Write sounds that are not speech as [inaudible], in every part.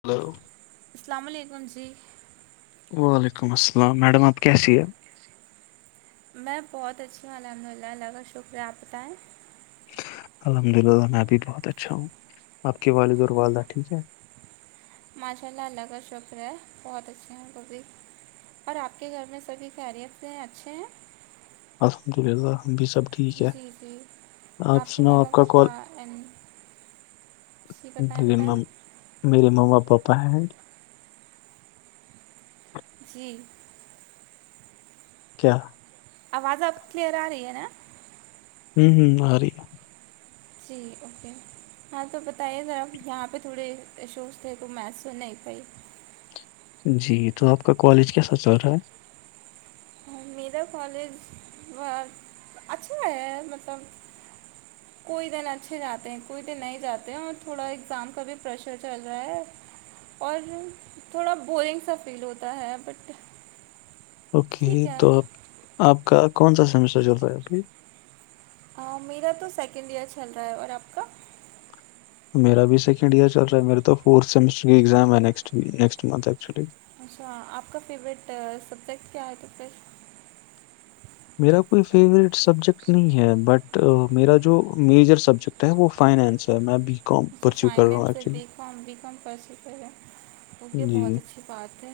hello السلام علیکم جی وعلیکم السلام میڈم آپ کیسی ہے میں بہت اچھی ہوں الحمد للہ اللہ کا شکریہ آپ بتائیں الحمد للہ میں ابھی بہت اچھا ہوں آپ کے والد اور والدہ ٹھیک ہے ماشاء اللہ اللہ کا شکر ہے بہت اچھے ہیں وہ بھی اور آپ کے گھر میں سبھی خیریت اچھے ہیں الحمد للہ ہم بھی سب ٹھیک ہے جی جی آپ کے سناؤ ممی کا پاپا کال این جی بتائیں میرے بتائیں مم- میرے ماما پاپا ہیں جی کیا آواز اب کلیئر آ رہی ہے نا ہوں ہوں آرہی ہے جی اوکے ہاں تو بتائیے ذرا یہاں پہ تھوڑے ایشوز تھے کوئی میس س نہیں پائی جی تو آپ کا کالج کیسا چل رہا ہے میرا کالج بہت اچھا ہے مطلب [inaudible] کوئی دن اچھے جاتے ہیں کوئی دن نہیں جاتے ہیں اور تھوڑا اگزام کا بھی پریشر چل رہا ہے اور تھوڑا بورنگ سا فیل ہوتا ہے بٹ اوکے ٹھیک ہے توب آپ کا کون سا سیمسٹر چل رہا ہے ابھائی ہ میرا تو سیکنڈ ایئر چل رہا ہے اور آپ کا میرا بھی سیکینڈ ایئر چ رہا ہےیرے تو فورتھمسٹر کی ایگزام ہے next week next month actually اچھا آپ کا فیوریٹ سبجیکٹ کیا ہے تب پس میرا کوئی فیورٹ سبجیکٹ نہیں ہے بٹ میرا جو میجر سبجیکٹ وہ فائنس ہے میں بی کام اچھا پرچو کر رہا ہوں فائنینس ہے ایکچولی بی کام بھی کم پرس پ ہے کیونکہ جی بہت اچھی بات ہے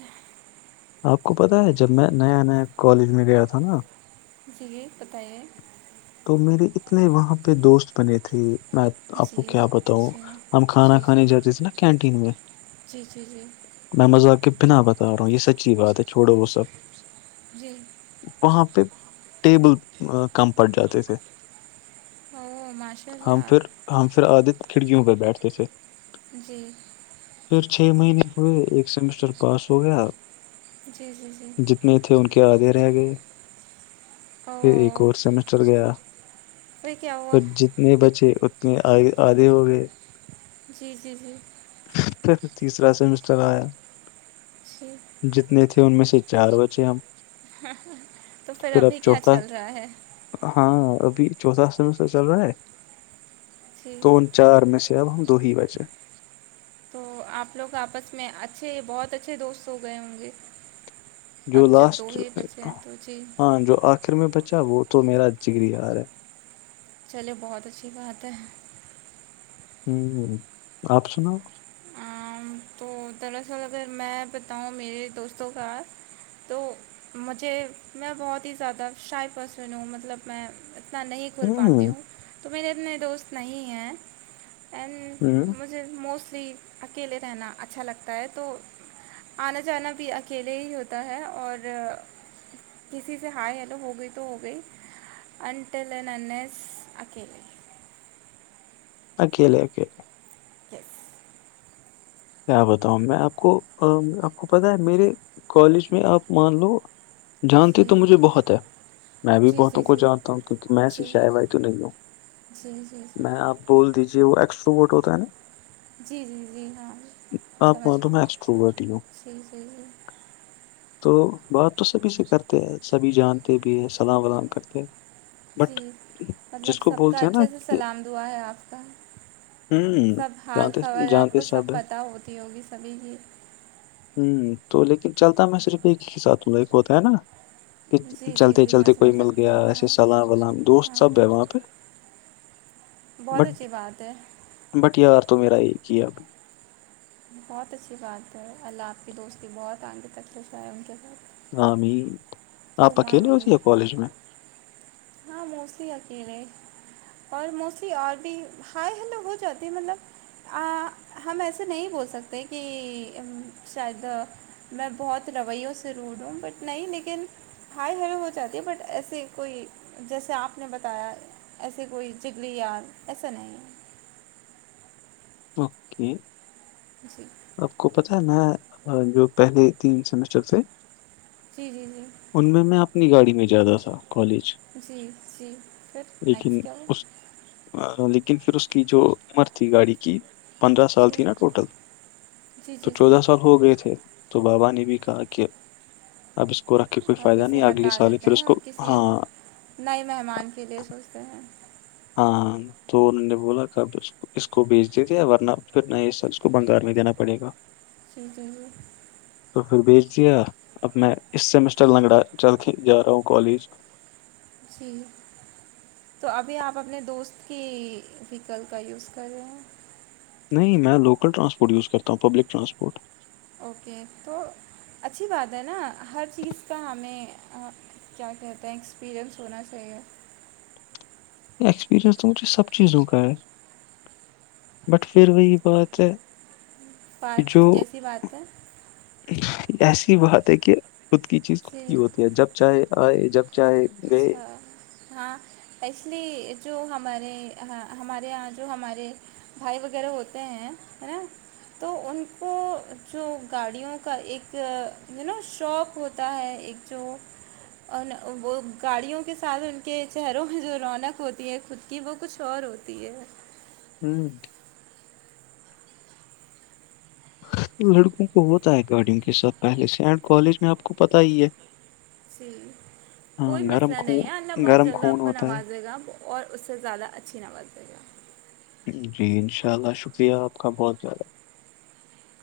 آپ کو پتاہ ہے جب میں نیا نیا کالج میں گیا تھا نا جی بتائیے تو میرے اتنے وہاں پہ دوست بنے تھے میں آپ کو جی کیا بتاؤں جی ہم کھانا جی جی کھانے جاتے تھے نا کینٹین میں جی جی جی میں مذاق کے بنا بتا رہا ہوں یہ سچی بات ہے چھوڑو وہ سب جی وہاں پہ ٹیبل کم پٹ جاتے تھے ا ماشاء ہم اللہ پھر ہم پھر عادت کھڑکیوں پر بیٹھتے تھ جی پھر چھ مہینے ہوئے ایک سیمسٹر پاس ہو گیا جی جی جی میں تھے ان کے آدے رہ گئے پھر ایک اوہ اور سیمسٹر گیا پھر کیا پ ہوا جتنے بچے اتنے آھے ہو گئے جی جی جی پھر تیسرا سیمسٹر آیا جی جتنے تھے ان میں سے چار بچے ہم تو پھر اب ابھی کیا چوتھا چل رہا ہے ہاں ابھی چوتھا سمر چل رہا ہے جی تو ان چار میں سے اب ہم دو ہی بچے تو آپ لوگ آپس میں اچھے بہت اچھے دوست ہو گئے ہوں گے جو اب جب لاسٹ دو ہی بچے ہیں تو جی ہاں جو آخر میں بچا وہ تو میرا جگری آ رہا ہے چلے بہت اچھی بات ہے ہوں آپ سناؤ آم، تو دراصل اگر میں بتاؤں میرے دوستوں کا تو مجھے میں بہت ہی زیادہ شائفسن ہوں مطلب میں اتنا نہیں کھل پاتی ہوں تو میرے اتنے دوست نہیں ہیں اینڈ ہوں مجھ مجھے موسٹلی اکیلے رہنا اچھا لگتا ہے تو آنا جانا بھی اکیلے ہی ہوتا ہے اور کسی سے ہائے ہیلو ہو گئی تو ہو گئی اننٹ ل ن نے اکیلی آکے الے آکے الے ٹھ کیا بتاؤں میں آپ کو آپ کو پتا ہے میرے کالج میں آپ مان لو جانتی جی تو مجھے بہت ہے میں بھی جی بہتوں جی کو جانتا ہوں کیوںہ میں سے جی جی شا بائی تو نہیں ہوں جی جی جی آپ بول دیجیے وہ ایکسٹرو ووٹ ہوتا ہے نا جی جی جی ہاں آپ سمجھ تو میں گئے ایکسٹروورٹی ہوں جی جی جی تو بات تو سبھی سے کرتے ہیں سبھی جانتے بھی ہیں سلام ولام کرتے ہیں جی بٹ مطلب جس کو سب کا بولتے ہیں نا اچھے سے کہ سلام دعا ہے آپ کا ہوں سب حال جانتے خبر آپ جانتے کو سب ہے، پتہ ہوتی ہوگی سبھی کی ہوں تو لیکن چلتا میں صرف ایک ہی ساتھ دوں ایک ہوتا ہے نا کہ جی جی چلتے جی میں چلتے کوئی سمجھ مل سکتی گیا ہوں ہاں ایسے سلام ولام دوست ہاں سب ہے ہاں وہاں پہ بہت بٹ اچھی بات ہے بٹ یار تو میرا یہ کیا آب بہت اچھی بات ہے اللہ آپ کی دوستی بہت آنگے تک پس آ ہے ان کے ساتھ ہامد آپ ثم اکیلے آمین ہوجیے کالج میں ہاں موسییا کی رہے اور موسٹلی اور بھی ہائے ہلو ہو جاتی مطلب ہم ایسے نہیں بول سکتے کہ شاید میں بہت رویوں سے روڈ ہوں بٹ نہیں لیکن ہائے ہلو ہو جاتی ہے بٹ ایسے کوئی جیسے آپ نے بتایا ایسے کوئی جگلی یار ایسا نہیں ہے اوکے جی آپ کو پتا ہے میں جو پہلے تین سیمسٹر سے جی جی جی ان میں میں اپنی گاڑی میں جیادا تھا کالج جی جی سر لیکن نیکسٹ اس لیکن پھر اس کی جو عمر تھی گاڑی کی پندرہ سال جی تھی نا ٹوٹل جی تو جی جی چودہ سال ہو گئے تھے تو بابا نے بھی کہا کہ اب اس کو رکھ کے کوئی آپ فائدہ اسے نہیں اگلے سال پھر اس کو ہاں نہیں مہمان کے لیے سوچتے ہیں ہاں تو ان نے بولا کاب اس کو بیچ دیتےے ورنہ پھر نہ یہ سب اس کو بنگال میں دینا پڑے گا ٹھیک ہے جی تو پھر بھیج دیا اب میں اس سیمسٹر لنگڑا چل کے جا رہا ہوں کالج جی تو ابھی آپ اپنے دوست کی ویکل کا یوز کر رہے ہیں نہیں میں لوکل رسپورٹ یوز کرتا ہوں پبلک ٹرانسپورٹ اوکے تو اچھی بات ہے نا ہر چیز کا ہمیں کیا کہتے ہیں ایکسپیریئنس ہونا چاہیے اکسپیرینس تو سب چیزوں کا ہے بٹ پھر وہی بات ہے کہ جو بات کیسی بات ہے ایسی بات ہے کہ خود کی چیز خود جی کی ہوتی ہے جب چاہے آئے جب چاہے گئے اچھا ہاں اس لی جو ہمارے ہمارے یہاں جو ہمارے بھائی وغیرہ ہوتے ہیں نا تو ان کو جو گاڑیوں کا ایک ی نو شوق ہوتا ہے ایک جو ان وہ گاڑیوں کے ساتھ ان کے چہروں میں جو رونق ہوتی ہے خود کی وہ کچھ اور ہوتی ہے ہوں لڑکوں کو ہوتا ہے گارڈنگ کے ساتھ پہلے سے اینڈ کالج میں آپ کو پتا ہی ہے جی ہاں کوئی گرم مسئلہ نہیں ہے اللہ خون بہت گرم جلد خون آپ کو ہوتا نوازے گا اور اس سے زیادہ اچھی نواز دے گا جی انشاء اللہ شکریہ آپ کا بہت زیادہ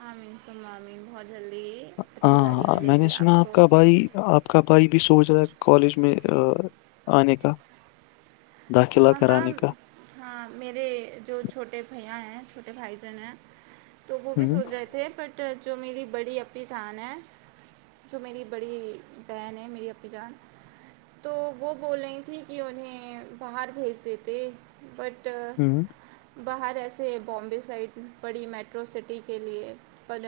ہاں سم بہت جلدی اچھی گاڑی ہاں ملے میں نے گی سنا آپ کو کا بھائی آپ آپ کا بھائی بھی سوچ رہا ہے کالج میں آنے کا داخلہ ہاں ہاں کرانے کا ہاں میرے جو چھوٹے بھیا ہیں چھوٹے بھائی جن ہیں تو وہ بھی ہوں سوچ رہے تھ تھ بٹ جو میری بڑی پنیچان ہے جو میری بڑی بہن ہے میری اپنی جان تو وہ بول رہی تھیں کہ انہیں باہر بھیج دیتے بٹ ہوں باہر ایسے ہے بامبے سائڈ پڑی میٹرو سٹی کے لیے پر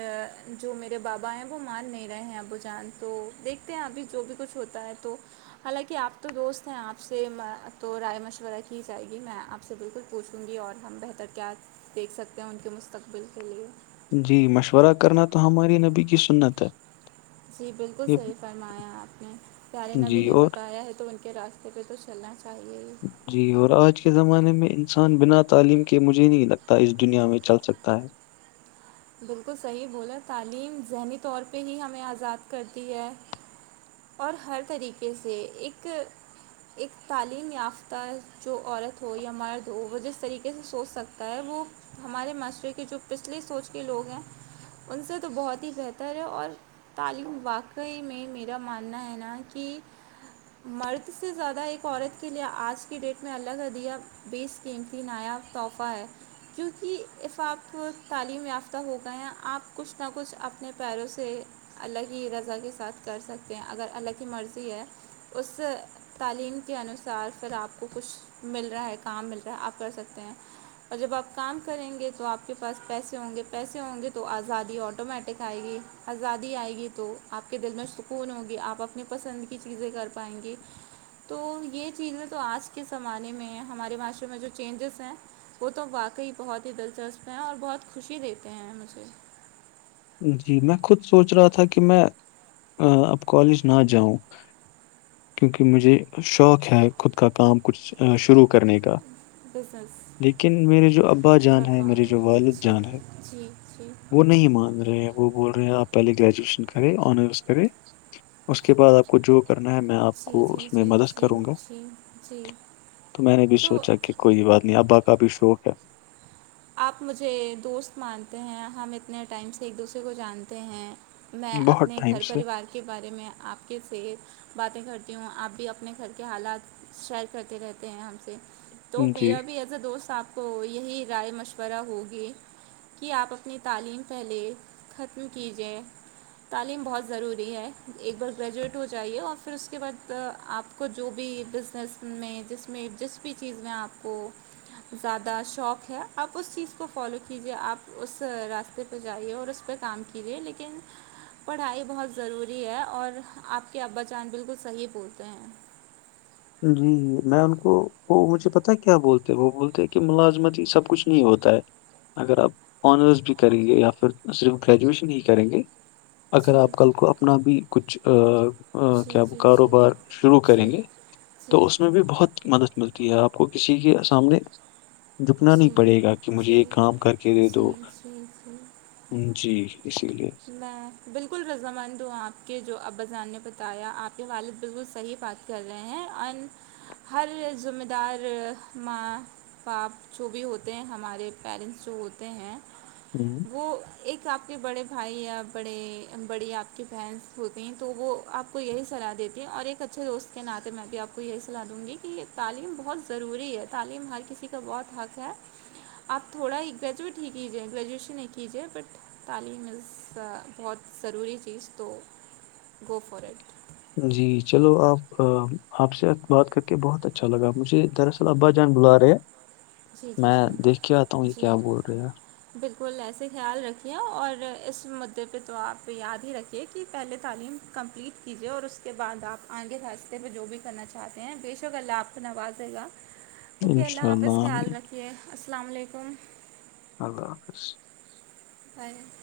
جو میرے بابا ہیں وہ مار نہیں رہے ہیں ابو جان تو دیکھتے ہیں ابھی جو بھی کچھ ہوتا ہے تو حالانکہ آپ تو دوست ہیں آپ سے تو رائے مشورہ کی جائے گی میں آپ سے بالکل پوچھوں گی اور ہم بہتر کیا دیکھ سکتے ہیں ان کے مستقبل کے لیے جی مشورہ کرنا تو ہماری نبی کی سنت ہے جی بالکل یہ صحیح فرمایا آپ نے قلی نبی جی نے اور بتایا ہے تو ان کے راستے پہ تو چلنا چاہیے ہی جی اور آج کے زمانے میں انسان بنا تعلیم کے مجھے نہیں لگتا اس دنیا میں چل سکتا ہے بالکل صحیح بولا تعلیم ذہنی طور پہ ہی ہمیں آزاد کرتی ہے اور ہر طریقے سے ایک ایک تعلیم یافتہ جو عورت ہو یا مرد ہو وہ جس طریقے سے سوچ سکتا ہے وہ ہمارے معاشرے کے جو پچھلی سوچ کے لوگ ہیں ان سے تو بہت ہی بہتر ہے اور تالو واقعی میں میرا ماننا ہے نا کہ مرد سے زیادہ ایک عورت کے لیے آج کی ڈیٹ میں اللہ کا دیہ بیس قیمتی نایاب تحفہ ہے کیونکہ اسف آپ کو تعلیم یافتہ ہو گئے ہیں آپ کچھ نہ کچھ اپنے پیروں سے الگ ہی رضا کے ساتھ کر سکتے ہیں اگر الگ کی مرضی ہے اس تعلیم کے انوسار پھر آپ کو کچھ مل رہا ہے کام مل رہا ہے آپ کر سکتے ہیں اور جب آپ کام کریں گے تو آپ کے پاس پیسے ہوں گے پیسے ہوں گے تو آزادی آٹومیٹک آئے گی آزادی آئے گی تو آپ کے دل میں فون ہوگی آپ اپنی پسند کی چیزیں کر پائیں گی تو یہ چیزیں تو آج کے زمانے میں ہمارے معاشرے میں جو چینجز ہیں وہ تو واقعی بہت ہی دلچسپ ہیں اور بہت خوشی دیتے ہیں مجھے جی میں خود سوچ رہا تھا کہ میں اب کالج نہ جاؤں کیونکہ مجھے شوق ہے خود کا کام کچھ شروع کرنے کا بزنس لیکن میرے جو ابا جان ہے ویاپار میرری جو والد جی جان ہے جی جی وہ نہیں مان رہے ہیں وہ بول رہے آپ پہلے گریجویشن کرے آنرس کرے اس کے بعد آپ کو جو کرنا ہے میں آپ آ جی کو جی اس میں جی مدد جی کروں گا جی جی تو میں نے بھی تو سوچا کہ کوئی بات نہیں ابا کا بھی شوق ہے آپ مجھے دوست مانتے ہیں ہم اتنے ٹائم سے ایک دوسرے کو جانتے ہیں میں بہت اپنے ٹائم گھر سے پریوار کے بارے میں آپ کے سے باتیں کرتی ہوں آپ بھی اپنے گھر کے حالات شیئر کرتے رہتے ہیں ہم سے تو جی میرا بھی ایز اے دوست آپ کو یہی رائے مشورہ ہوگی کہ آپ اپنی تعلیم پہلے ختم کیجیے تعلیم بہت ضروری ہے ایک بار گریجویٹ ہو جائیے اور پھر اس کے بعد آپ- کو جو بھی بزنس میں جس, میں جس, بھی, چیز میں آپ کو- زیادہ شوق اپ اس چیز کو فالو کیجیے اپ اس راستے پہ جائیے اور اس پہ کام کیجیے لیکن- پڑھائی بہت ضروری ہے, اور آپ کے ابا جان بالکل صحیح بھولتے ہیں- جی میں ان کو وہ مجھے پتا کیا بولتے وہ بولتے ہیں کہ ملازمتی سب کچھ نہیں ہوتا ہے- اگر آپ آنرس بھی کریں گے یا پھر صرف گریجویشن ہی کریں گے اگر جی آپ کل کو اپنا بھی کچھ جی کیا جی جی کاروبار شروع جی کریں گے- تو جی اس میں بھی بہت مدد ملتی ہے آپ کو کسی کے سامنے- دکنا جی نہیں پڑے گا کہ مجھے جی ایک کام کر کے دے دو- جی جی جی جی اسی لیے میں بالکل رضامند ہوں آپ کے جو اباذان نے بتایا آپ کے والد بالکل صحیح پاتے- کر رہے ہیں اور ہر ذمہ دار م- پاپ جو بھی ہوتے ہیں ہمارے پیرنٹس جو ہوتے ہیں- ہ وہ ایک آپ کے بڑے- بھائی یا بڑے بڑی آپ کی بہنس ہوتی ہیں تو وہ آپ کو یہی صلاح دیتی ہیں اور ایک اچھے دوست- کے ناطے میں بھی آپ کو یہی صلاح دوں گی کہ تعلیم بہت ضروری ہے تعلیم ہر کسی کا بہت حق ہے- اب تھوڑا ایکچول ٹھیک ہی گریجویشن ایک ہی جائے بٹ تعلیم میں- بہت ضروری چیز تو گو فارڈ- جی چلو آپ- آپ سے بات کر کے بہت اچھا لگا مجھے دراصل- چل ابا جان بلا رہے جی جی میں جی دیکھ کیا تو یہ کیا جی بول رہےا- بالکل ایسے خیال رکھیے اور اس مدعے پہ تو آپ یاد ہی رکھیے کہ پہلے تعلیم- کمپلیٹ کیجیے اور اس کے بعد آپ آگے راستے میں جو بھی کرنا چاہتے ہیں بےشک اللہ آپ کو نوازے گا- [inaudible] اوکے اللہ آاپس انشاءاللہ خیال آمین رکھیے السلام علیکم- اللہ حافظ بی